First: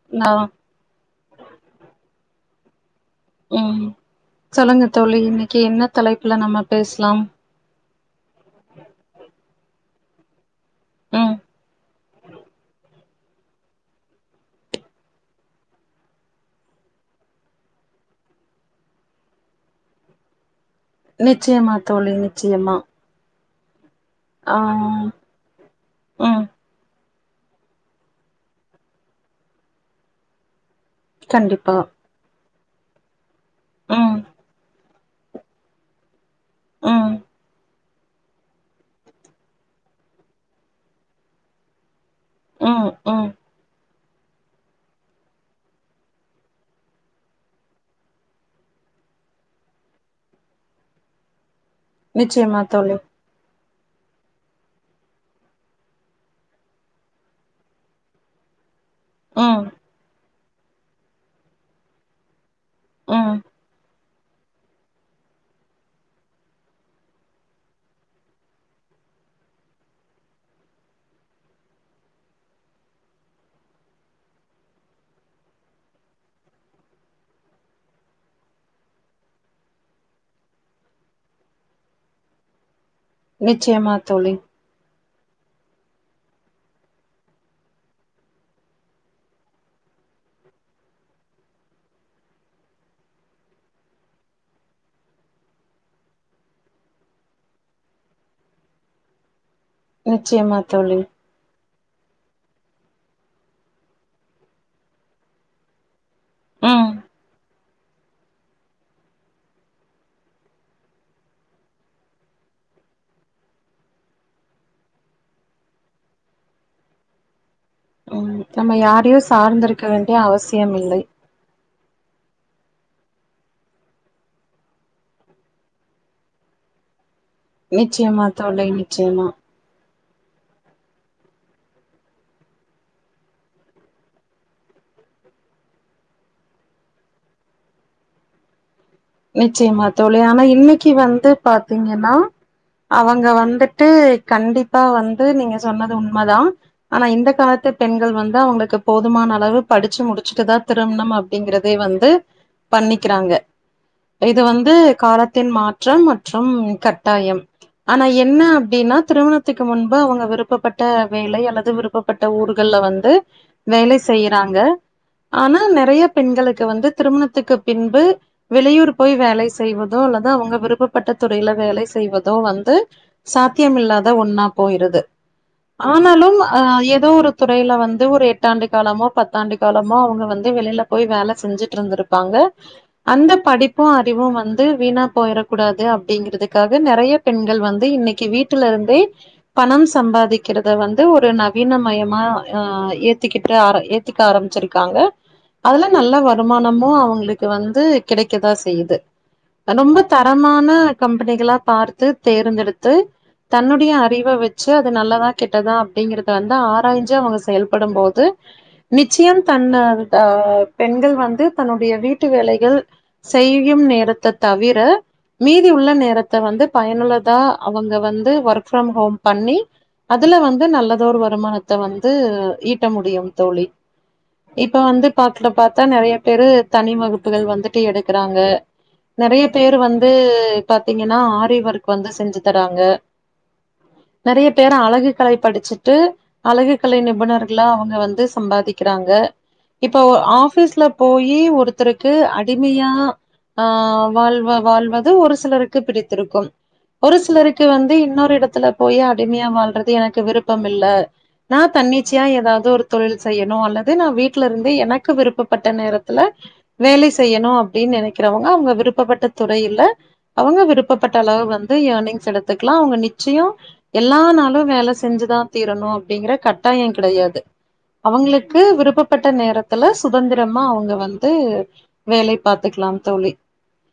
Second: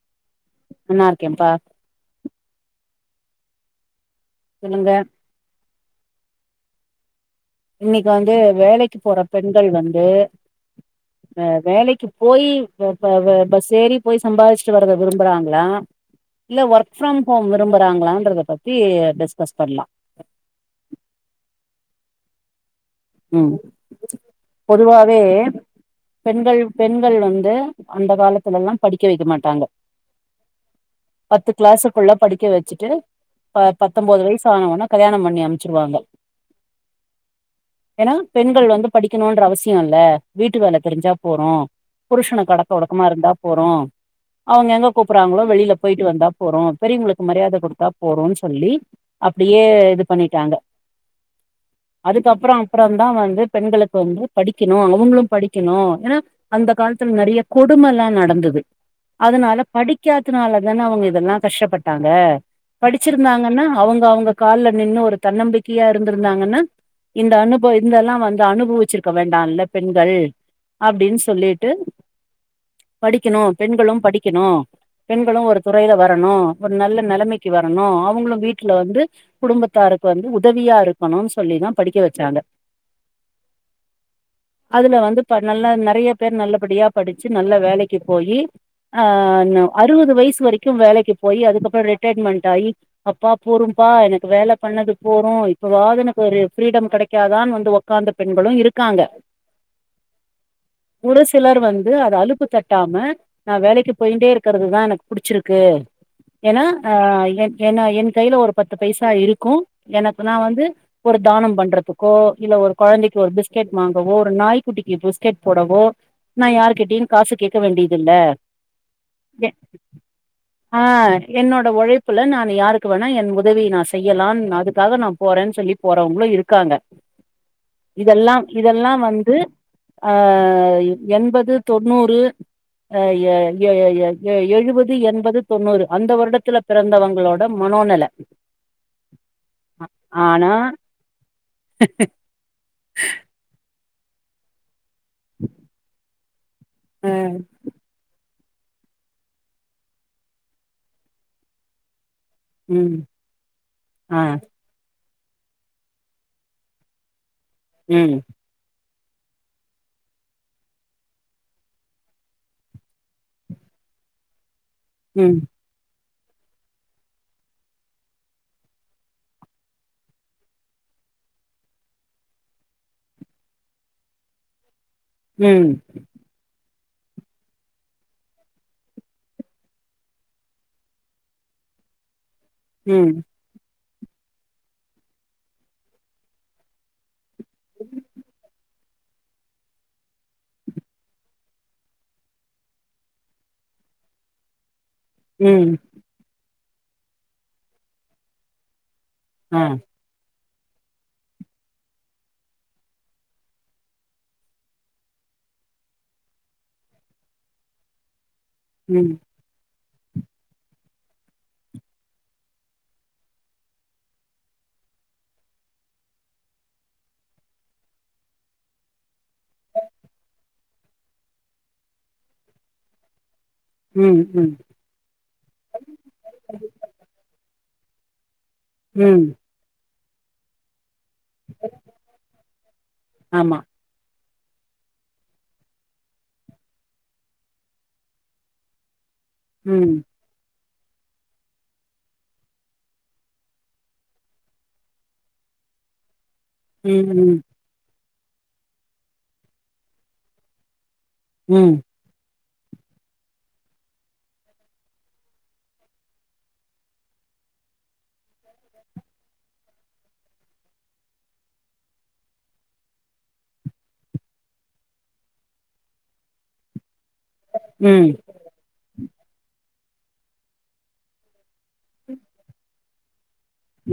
ம் நன்னா ருக்கேன்ப்பா உம் சொல்லுங்க தோழி இன்னைக்கு என்ன தலைப்புல நம்ம பேசலாம் இன்னைக்கு வந்து வேலைக்கு போற பெண்கள் வந்து ம் ஆஹ் வேலைக்கு போய் இப்ப அப்ப அப்ப பஸ் ஏறி போய் சம்பாதிச்சுட்டு வரத விரும்புறாங்களா இல்ல ஒர்க் ஃப்ரம் ஹோம் விரும்புறாங்களாங்றத பத்தி டிஸ்கஸ் பண்ணலா நிச்சயமா தோழி நிச்சயமா ம் ஆ பொதுவாவே ம் பெண்கள் பெண் ண்கள் வந்து அந்த காலத்துல எல்லா படிக்க வைக்க மாட்டாங்க பத்து கண்டிப்பா கிளாஸுக்குள்ள படிக்க வச் வச்சுட்டு ப ம் பத்தொன்பது வயசு ஆனவோன கல்யாணம் பண்ணி அமைச்சுருவாங்க உம் ஏன்னா பெண்கள் வந்து படிக்கணுன்ற அவசியம் இல்ல வீட்டு வேல தெரிஞ்சா போரு புருஷ்னுக்கு அடக்க ம் உடக்கமா ம் இருந்தா போது அவுங்க எங்க கூப்பறாங்களோ வெளியில போயிட்டு வந்தா போறோ பெரியவங்களுக்கு மரியாத கொடுத்தா போதுன்னு சொல்லி அப்டியே இது பண்ணிட்டாங்க அதுக்கப் அப்பற நிச்சயமா அப்பற தோழி தா வந்து பெண்களுக்கு வந்து படிக்கணும் அவங்களும் படிக்கணும் ஏன்னா அந்த காலத்துல நெறைய கொடுமை எல்லாம் நடந்தது அதனால ம் படிக்க த்துனாலதான அவங்க இதெல்லா கஷ்டப்பட்டாங்க ம் படிச்சிருந்தாங்கன்னா அவங்கவங்க ஒரு கால்ல நின்னு ஒரு தன்னம்பிக்கையா இருந்திருந்தாங்கன்னா இந்த அனுபவ இந்தெல்லா வந்து அனுபவிச்சிருக்க வேண்டால்ல பெண்கள் அப்டின்னு சொல்லிட்டு படிக்கணு பெண்களு படிக்கணு பெண்களு ஒரு துறையில வரணு ஒரு நல்ல நெலைமைக்கு வரணு அவங்களு வீட்டுல வந்து குடும்பத்தாருக்கு வந்து உதவியா இருக்கணு சொல்லிதா படிக்க வச்சாங்க நிச்சயமா தோழி இப்ப நல்ல நெறைய பேர் நல்லபடியா படிச்சு நல்ல வேலைக்கு போயி ஆ அறுவது வயசு வரைக்கு வேலைக்கு போய் அதுக்கப்பற ரிட்டைர்மெண்டட்டாயி அப்பா போறுப்பா எனக்கு வேல பண்ணது போறும் இப்பவாது எனக்கு ஒரு ஃப்ரீடம் கெடைக்காதான்னு வந்து ஒக்காந்து பெண்களு இருக்காங்க நிச்சயமா தோழி து அது அலப்பு தட்டாம நா வேலைக்கு போயிண்டேயிருக்கிறது தா எனக்கு புடிச்சிருக்கு ஏன்னா ம் ஆ என் ஏன்னா என் கையில ஒரு பத்து பைசா இருக்கு எனக்கு நா வந்து ஒரு தானம் பண்றதுக்கோ இல்ல ஒரு கொழந்தைக்கு ஒரு பிஸ்கெட் வாங்கவோ ஒரு நாய்க்குட்டிக்கு பிஸ்கெட் போடவோ நா யார்க்கிட்டயு காசு கேட்க வேண்டிய நம்ம யாரையு சார்ந்திருக்க வேண்டிய அவசியமில்லை புள்ள நான் யாருக்கு வேணா என் உதவியை நான் செய்யலான் அதுக்காக நா போறேன்னு சொல்லி போறவங்களு இருக்காங்க நிச்சயமா இதெல்லா தோழி இதெல்லா நிச்சயமா வந்து ஆ எண்பது தொண்ணூறு ஆ [unintelligible] எழுவது எண்பது தொண்ணூறு அந்த வருடத்துல பிறந்தவங்களோட மனோநெல நிச்சயமா தோழி ஆனா இன்னைக் இன்னிக்கு வந்து பாத்தீங்கன்னா அவங்க வந்து ட்டு கண்டிப் ப்பா வந்து நீங்க சொன்னது உண்மதா ஆனா இந்த காலத்து பெண்கள் வந் அவங்களுக்கு போதுமான அளவு படிச்சு முடிச்சுட்டு தா திருமணம் அப்டிங்கறதே வந்து ம் பண்ணிக்கிறாங்க ஆ இது வந்து காலத்தின் மாற்றம் மற்றும் கட்டாயம் ஆனா ம் என்ன அப்டின்னா திருமணத்துக்கு முன்பு அவங்க விருப்பப்பட்ட வேலை அல்லது விருப்பப்பட்ட ஊர்கள்ல வந்து வேலை செய்யறாங்க ம் ஆனா நெறைய பெண்களுக்கு வந்து திருமணத்துக்கு பின்பு வெளியூர் போய் வேலை செய்வதோ அல்லது அவங்க விருப்பப்பட்ட துறையில வேலை செய்வதோ வந்து சாத்தியம்யில்லாத ஒன்னா போயிருது ம் ஆனாலும் ஆ [unintelligible] ஏதோ ஒரு துறையில வந்து ஒரு எட்டாண்டு காலமோ பத்தாண்டு காலமோ அவங்க வந்து வெளியில போய் வேலை செஞ்சுட்டு இருந்திருப்பாங்க ம் அங்க படிப் படிப்பும் அறிவும் வந்து வீணா போயிடக்கூடாது அப்படிங்கறதுக்காக நிறைய பெண்கள் வந்து இன்னைக்கு வீட்டுல இருந் ஈ பணம் சம்பாதிக்கிறத வந்து ஒரு நவீன மயமா அ ஏத்திக்கிட்டு ஏத்துக்க ஆரம்பிச்சிருக் க்காங்க ம் அதெல்லாம் நல்லா வரும் மனமும் அவங்களுக்கு வந்து கிடைக்கதா செய்யுது ஆ நொம்ப தர தரமான கம்பெனிகளா பார்த்து தேர்ந்தெடுத்து தன்னுடைய அறிவ வச்சு அது நல்லதா கெட்டதா அப்பிடிங்கறத வந்து ஆராய்ஞ்சு அவங்க செயல்படும் போது ம் நிச்சயம் தன்ன அ பெண்கள் வந்து தன்னுடைய வீட்டு வேலைகள் செய்யும் நேரத்தத் தவிர மீதி உள்ள நேரத்த வந்து பயனுள்ளதா அவங்க வந்து ஒர்க் ஃப்ரம் ஹோம் பண்ணி அதுல வந்து நல்லதோர் வருமானத்த வந்து ஈட்ட முடியு தோழி ம் ம் இப்ப வந்து பாக்ல பாத்தா நறைய பேரு தனி வகுப்புகள் வந்து டி எடுக்குறாங்க ம் நெறைய பேர் வந் து பத் தீங்கனா ஆரிவர்க் வந்து செஞ்சு தராங்க ஆமா நறைய பேர் அழகுக் கலை படிச்சுட்டு அழகுக் கலை நிபுணர்களா அவுங்க வந்து சம்பாதிக்கிறாங்க ம் இப்போ ஆஃபீஸ் ல போயி ஒருத்தருக்கு அட் டிம்மியா ஆ வாழ்வ வாழ்வது ஒரு சிலருக்கு பிடித்திருக்கு ம் ஒரு ம் சிலருக்கு வந்து இன்னொ இடத்துல போயி அடிம்யா வாழ்றது எனக்கு விருப்பம் இல்ல நா ம் தன்னிச்யா எதாவ் து ஒரு தொழில் செய்யணு அல்லது நா வீட்டிலருந்து எனக்கு விருப்பப்பட்ட நேரத்ல வேலை செய்யணு அப்டின் நெனக்கிறவங்க அவ்ங்க விருப்பப்பட்ட துறையில அவங்க விருப்பப்பட்ட அளவு வந்து ஏனிங்ஸ் எடுத்துக்லா அவுங்க நிச்சியோ எல்லா நாளு வேல செஞ்சுதா தீரணு அப்டிங்கிற கட்டாயோ கிடையாது ம் அவங்களுக்கு விருப்பப் பட்ட நேரத்துல சுதந்திரமா அவங்க வந்து வேலை பார்த்துக்கலாம் தோழி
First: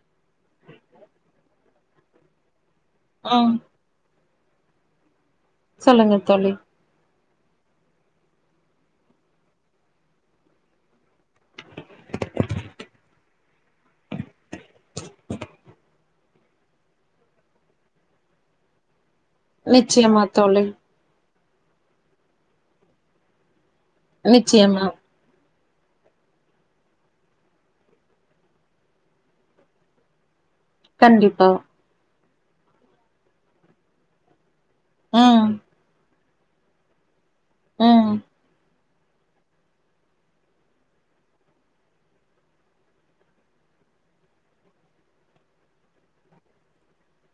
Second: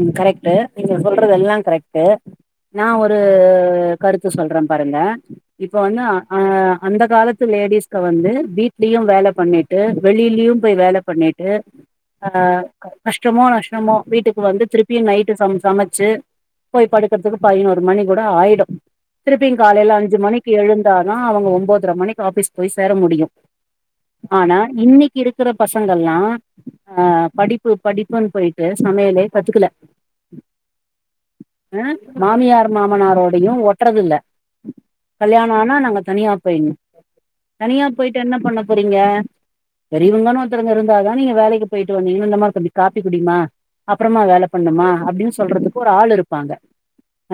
ம் கரெக்ட்டு நீங்க சொல்றது எல்லாம் கரெக்ட்டு நா ஒரு ம் கருத் த்து சொல்றேன் பாருங்க இப்ப வந்து அ சொல்லுங்க அ தோழி அந்த காலத்து லேடிஸ்க்கு வந்து வீ லியு வேல பண்ணிட்டு வெளிலியு போய் வேல பண்ணிட்டு அ கஷ்டமோ நஷ்டமோ வீட்டுக் கு வந்து திருப் பி நைட்டு சம் சமச்சு போய் படுக்கற்துக்கு பதினொரு மணி கூட ஆயிடு திருப்பியு காலேல அஞ்சு நிச்சயமா மணிக்கு தோழி எழுந்தாதா அவங்க உம்போத்ர மணிக்கு ஆஃபீஸ் போய் சேர முடியு ஆனா நிச்சயமா இன்னைக் இருக் கிற பசங்கள்லா அ படிப்பு படிப்புன் போயிட்டு சமையலே கத்துக்குல கண்டிப்பா மாமியார் மாமனாரோடையு ஒட்றது இல்ல ம் கல்யாணோ ஆனா நாங்க தனியா போய் [unintelligible] தனியா ம் போய்ட்டு என்ன பண்ண போறிங்க பெரியவங்கனு ஒருத்தங்க இருந்தா நீங்க வேலைக்கு போயிட்டு வந்தீங்னா இந்தாமா கொஞ் காப்பி குடிமா அப் அப்றமா வேல பண்ணுமா அப்டினு சொல்றதுக்கு ஒரு ஆள் இருப்பாங்க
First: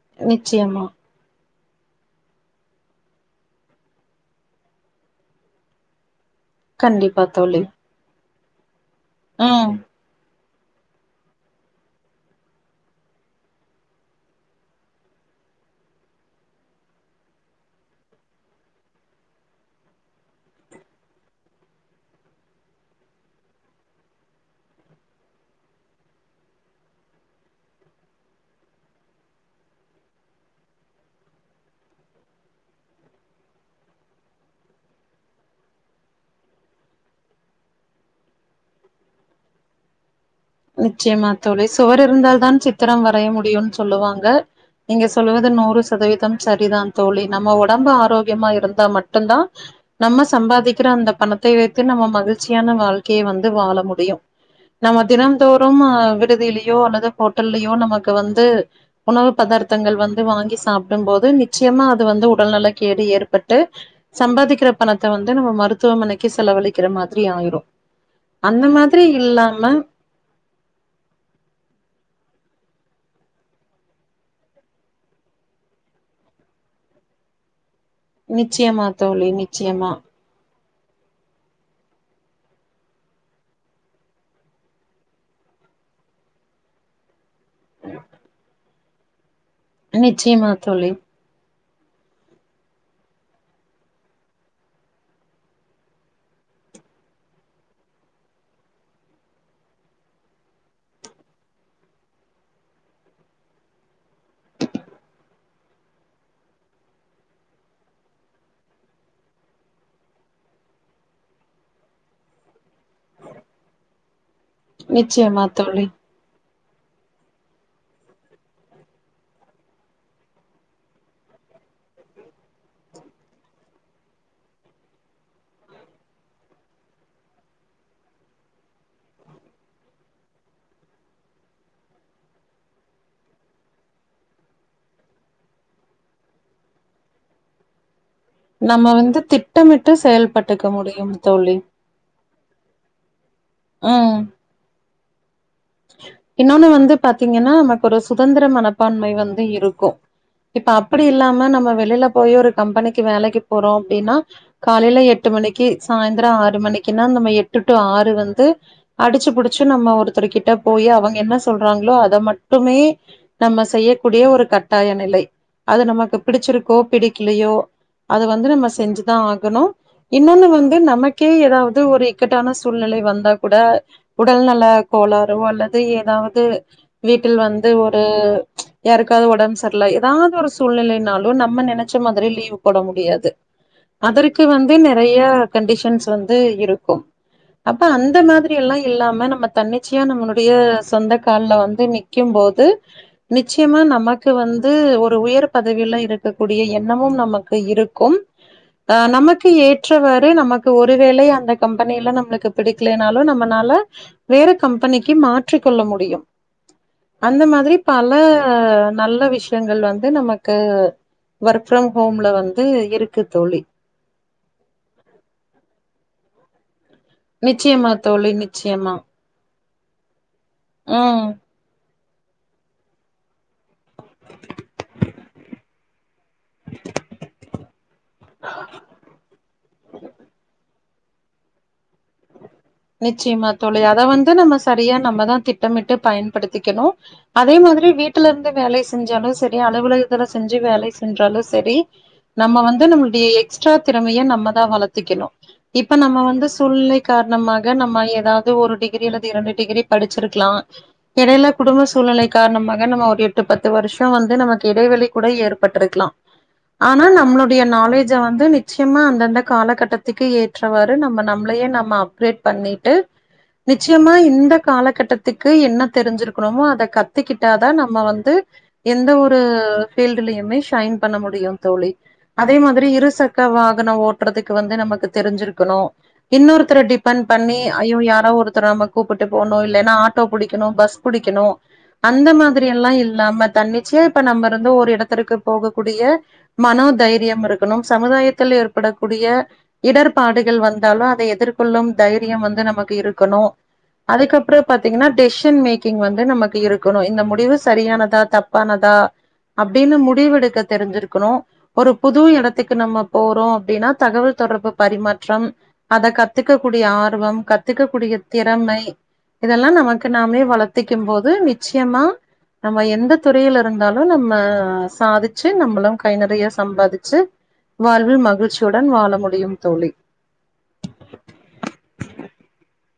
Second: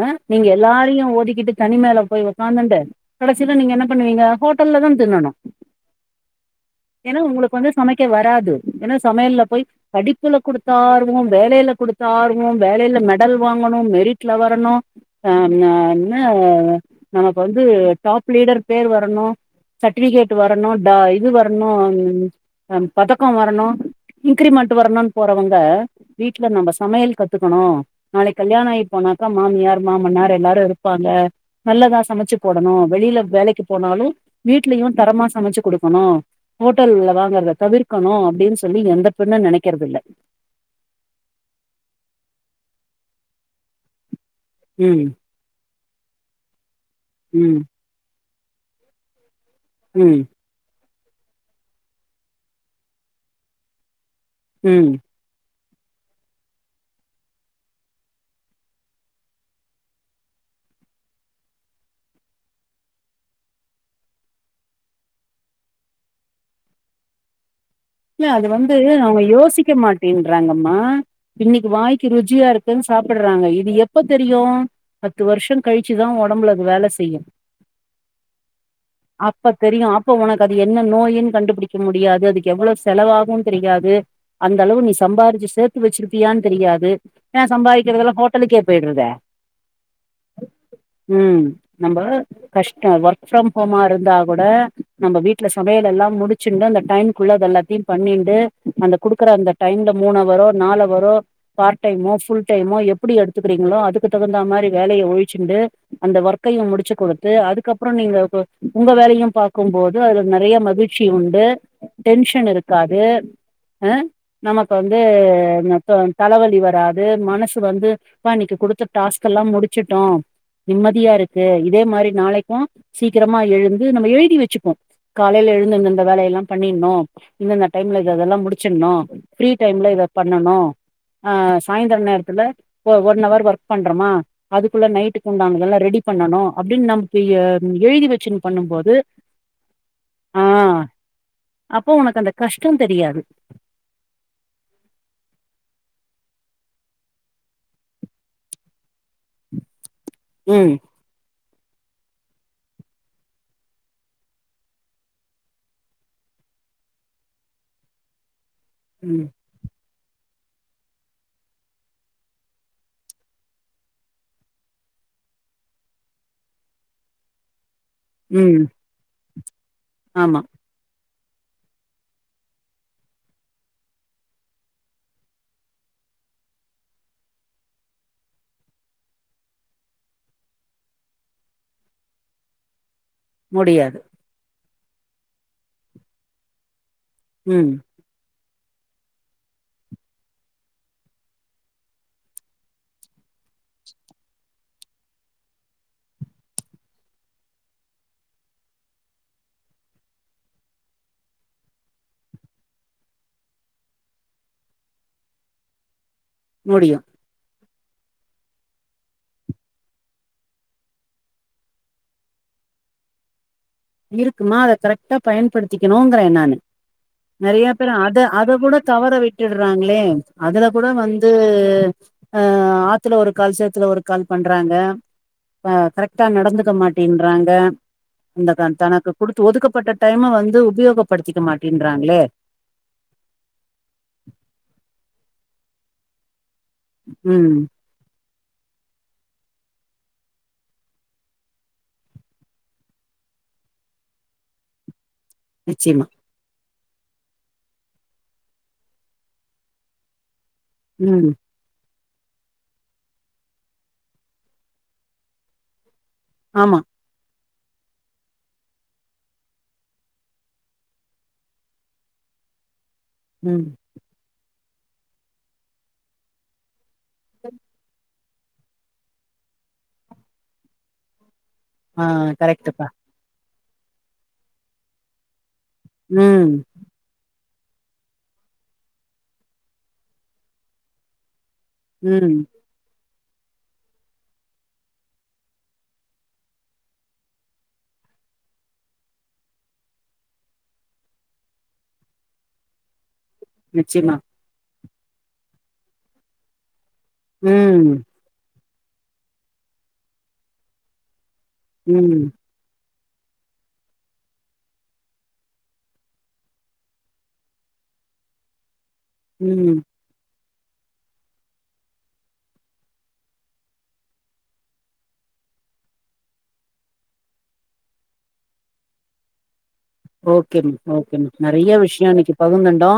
அ நீங்க நிச்சயமா எல்லாரையு ஒதிக்கிட்டு தனிமேலே போய் உக்காந்துண்டு கடசில நீங்க என்ன பண்ணுவீங்க ஹோட்டல்ல தா தின்னணு ஏன்னா கண்டிப்பா உங்குளுக்கு தோழி வந்து சமைக்க வராது [unintelligible] ஏன்னா சமையல்ல போய் ம் படிப்புல குடு [unintelligible] வேலையில கொடுத்த ஆர்வம் வேலையில மெடல் வாங்கணு மெரிட்ல வரணு அஹ் என்ன நமக்கு வந்து டாப் லீடர் பேர் வரணு சர்ட்டிபிகேட் வரணு டா இது வரணு பதக்க வரணு இன்கிரிமெண்ட் வரணுன் போறவங்க வீட்டுல நம்ம சமையல் கத்துக்கணு நாளை கல்யாண ஆயி போனாக்கா மாமியார் மாமனார் எல்லாரு இருப்பாங்க நல்லதா சமைச்சு போடணு வெளில வேலைக்கு போனாலு வீட்லயு தரமா சமைச்சு குடுக்கணு ஹோட்டல்ல வாங்கறத தவிர்க்கணு அப்படின்னு சொல்லி எந்த பெண்ணு நெனைக்கறது இல்ல நிச்சயமா தோழி சுவர் இருந்தாலா தான் சித்திரம் வரைய முடியு சொல்லுவாங்க ம் நீங்க சொல்லுவது நூறு சதவிதம் சரிதான் தோழி நம்ம ம் ஒடம்ப ஆரோ முக்கியமா இருந்தா மட்டுந்தா ம் நம்ம சம்பாதிக் அந்த பணத்தை வைத்து நம்ம மகிழ்ச்சியான வாழ்க்கைய வந்து வாழ முடியும் உம் தோறம் அஹ் விடுதியிலேயோ அல்லது ஹோட்டல்லயோ நமக்கு வந்து உணவு பதார்த்தங்கள் வந்து வாங்கி சாப்பிடும் போது நிச்சயமா அது வந்து உடல்நலக்கேடு ஏற்பட்டு சம்பாதிக்கிற பணத்த வந்து நம்ம மருத்துவமனைக்கு செலவழிக்கிற மாதிரி ஆயிரும் இல்ல அது அந்த வந்து மாதிரி நம்ம யோசிக்க இல்லாம மாட்டேங்கு ங்கம்மா இன்னைக்கு வாய்க்கு ருஜியா இருக்குன்னு சாப்பிடுறாங்க இது எப்ப தெரியு பத்து வருஷம் கழிச்சுதா ஒடம்புல அது வேல செய்யு நிச்சயமா தோழி அப்ப தெரியு நிச்சயமா அப்ப உனக்கு என்ன நோய் கண்டுபிடிக்க முடியாது அதுக்கு எவ்வளவு செலவாகுன் தெரியாது அந்த அளவு நீ சம்பாதிச்சு சேத்து வச்சிருப்பியான்னு தெரியாது ஏன் சம்பாக்கிறது எல்லாம்ஹோட்டலுேகே போய்டுறத நிச்யமா தோழி நம்ப கஷ்டோ ஒர்க் ஃப்ரம் ஹோமா இருந்தா கூட நம்ப வீட்ல சமையல் எல்லாம் முடிச்சுன்னு அந்த டைம் குள்ள அதெல்லா [unintelligible] பண்ணின்டு அந்தக் குடுக்கிற அந்த டைம்ல மூண் அவரோ நாலவரோ பார்ட் டைமோ ஃபுல் டைமோ எப்புடி எடுத்துக்கறீங்களோ அதுக்கு தகுந்த மாரி வேலயை ஒழிச்சுண்டு அந்த ஒர்க்கையு முடிச்சு கொடுத்து அதுக்கப்புறோ நீங்க உங்க வேலயு பாக்கும்போது அது நெறைய மகிழ்ச்சி உண்டு டென்ஷன் இரு க்காது அ நமக்கு வந்து நிச்சயமா தோழி. அ [unintelligible] தலைவலி வ ராது மனசு வந்து பா இன்னைக்கு குடுத்த டாஸ்க் எல்லா முடிச்சுட்டோ நிம்மதியா இருக்கு இதே மாதிரி நாளைக்கு சீக்கிரமா எழுந்து நம்ம எழுதி வச்சுப்போ காலையில எழுந்துந்தந்த வேலய எல்லா பண்ணின்னு இந்தந்த டைம்ல இத அதெல்லா முடிச்சின்ணு ஃப்ரீ டைம்ல இத பண்ணணு அ சாய்ந்தர நேரத்துல ஒ ஒன் அவர் ஒர்க் பண்றோமா அதுக்குள்ள நைட்டுக்குண்டானதுல்லா ரெடி பண்ணனு அப்டின் நம் [unintelligible] எழுதி வ நம்ம வந்து திட்டமிட்டு ஆ செயல்பட்டுக்க முடியும் தோழி கஷ்டோ தெரியாது. ம். இன்னொன்னு வந்து பாத்தீங்கன்னா நமக்கு ஒரு சுதந்திர மனப்பான்மை வந்து இருக்கு இப்ப ம் அப்படி இல்லாம நம் ம் வெளில போயி ஒரு கம்பெனிக்கு வேலைக்கு போறோ அப்டீனா காலையில எட்டு மணிக்கு சாயந்த்ர ஆறு மணிக்குன்னா நம்ம எட்டு டூ ஆறு வந்து ம் அடிச்சு புடிச்சு நம்ம ஒரு [unintelligible] க போய் அவங்க என்ன சொல்றாங்களோ அதை மட்டுமே நம்ம செய்யக்கூடிய ஒரு கட்டாய நிலை அது நமக்கு பிடிச்சிருக்கோ பிடிக்கலையோ அது வந்து ம் நம்ம செஞ்சுதான் ஆக க்கணும் ஆமா இன்னொன்னு வந்து நமக்க கே ஏதாவது ஒரு இக்கட்டான சூழ்நிலை வந்தா கூட உடல்நல கோளா அல்லது ஏதாவது வீட்டில் வந்து ஒரு யாருக்காவது உடம்பு சரியில்லை ஏதாவது ஒரு சூழ்நிலைனாலும் நம்ம நினைச்ச மாதிரி லீவு் போட முடியாது முடியாது அத மதுரைக்கு வந்து இப்பயும் நிறைய கண்டிஷன்ஸ் வந்து இருக்கும் ம் அப்ப அந்த மாதிரி. இப்படி எல்லாம் இல்லாம நம்ம தன்னி தன்னிச்சையா நம்மளுடைய சொந்த கால்ல வந்து நிற்கும்போது நிச்சயமா நமக்கு வந்து ஒரு உயர் பதவியில இருக்கக்கூடிய எண்ணமும் நமக்கு இருக்கும் அ நமக்கு ஏற்றவாறு நமக்கு ஒருவேளை அந்த கம்பெனியில நம்மளுக்கு பிடிக்கலைனாலும் நம்மளால வேற கம்பெனிக்கு மாற்றி கொள்ள முடியும் முடியு அந்த மாதிரி பல நல்ல விஷயங்கள் வந்து நமக்கு ஒர்க் ஃப்ரம் ஹோம்ல வந்து இருக்கு தோழி. இருக்கும்மா அதை கரெக்ட்டா பயன்படுத்திக்கணும் க்கறேன் நானு நிறைய நிச்சயமா பேரும் அத தோழி, அத கூட நிச்சயமா. தவற விட்டு றாங்களே அதுல கூட ம். வந்து ஆ ஆத்துல ஒரு கால் சேத் சேத்துல ஒரு கால் பண்றாங்க கரெக்டா நடந்துக்க மாட்டேன்றாங்க அந்த கொடுத்து ஒதுக்கப்பட்ட டைம வந்து உபயோகப்படுத்திக்க மாட்டேன்றாங்களே நிச்சயமா தோழி அத வந்து நம்ம சரியா நம்ம தான் திட்டமிட்டு பயன் படுத்திக்கணும் அதே ம் மாதிரி வீட்டுல எந்த வேலை செஞ்சாலும் சரி அலுவலகத்துல செஞ்சு வேலை செஞ்சாலும் சரி நம்ம வந்து நம்மளுடைய எக்ஸ்ட்ரா திறமைய நம்ம தான் வளர்த்திக்கணும் இப்ப நிச்சயமா நம்ம வந்து சூழ்நிலை காரணமாக நம்ம ஏதாவது ஒரு டிகிரி அல்லது இரண்டு டிகிரி படிச்சிருக்கலாம் ம் இடையில குடும்ப சூ சூழ்நிலை காரணமாக நம்ம ஒரு எட்டு பத்து வருஷம் வந்து நமக்கு இடைவெளி கூட ஏற்பட்டிருக்கலாம் ஆமா ஆனா நம்மளோட என்னுடைய நாலேஜ வந்து நிச்சயமா அந்தந்த காலகட்டத்துக்கு ஏற்றவாறு நம்ம நம்மளையே நம்ம அப்கிரேட் பண்ணிட்டு ம் நிச்சயமா இந்த காலகட்டத்துக்கு என்ன தெரிஞ்சிருக்கணுமோ அத கத் துக்கிட்டாதா நம்ம வந்து எந்த ஒரு ஃபீல்டலையுமே ஷைன் பண்ண முடியும் தோழி ஆ அதே மாதிரி கரெக்ட்டுப்பா இருசக்கர வா கனோ ஓட்டுறதுக்கு வந்து நமக்கு தெரிஞ்சிருக் கணு ம் இன்னொருத்தர டிப் பண்ணி ஐயோ யாரோ ஒருத்தர் நம்ம கூப்பிட்டு போணு இல்லன்னா ஆட்டோ பிடிக்கணு பஸ் புடிக்கணு அந்த ம் மாதிரி எல்லா இல் நாம தன்னிச்சைய இப்ப நம்ம இருந்த ஒரு இடத்திற்கு போகக்கூடிய மனோதைரியம் இருக்கணும் சமுதாயத்தில் ஏற்படக்கூடிய இடர்பாடுகள் வந்தாலு அத எதிர்கொள்ளும் தைரியம் வந்து நமக்கு இருக் கணு நிச்சயமா அதுக்கப்றப் பாத்தீங்கன்னா டெஷ்சன் மேக்கிங் வந்து நமக்கு இருக் கணு இந்த முடிவு ம் சரியானதா தப் பானதா அப்டின்னு முடிவெடுக்க தெரிஞ்சிருக்கணு ஒரு ம் புது எடத்துக்கு நம்ம போறோ அப்படினா தகவல் தொடர்பு பரிமாற்றம் அத கத்துக்க கூடிய ஆர்வம் கத்துக்க கூடிய திறமை இதெல்லா ம் நமக்கு நாமே வளத் த்திக்கும் போது நிச்சயமா நம்ம எந்த துறைல இருந்தாலு நம்ம சாதிச்சு நம்மளு கை நறைய சம்பாதிச்சு வாழ்வில் மகிழ்ச்சியுடன் வாழ முடியும் தோழி ஓகேமா ஓகேமா நறைய விஷயோ இன்னைக்கு பகந்துண்டோ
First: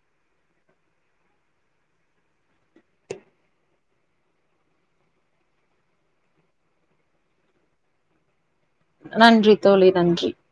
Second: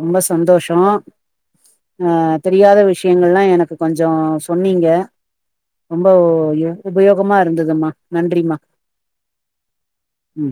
ரொம்ப சந்தோஷோ அ தெரியாத விஷயங்கள்லா எனக்கு கொஞ்சோ சொன்னீங்க ரொம்ப உபயோகமா இருந்ததும்மா நன்றிம்மா நன்றி தோழி நன்றி ம்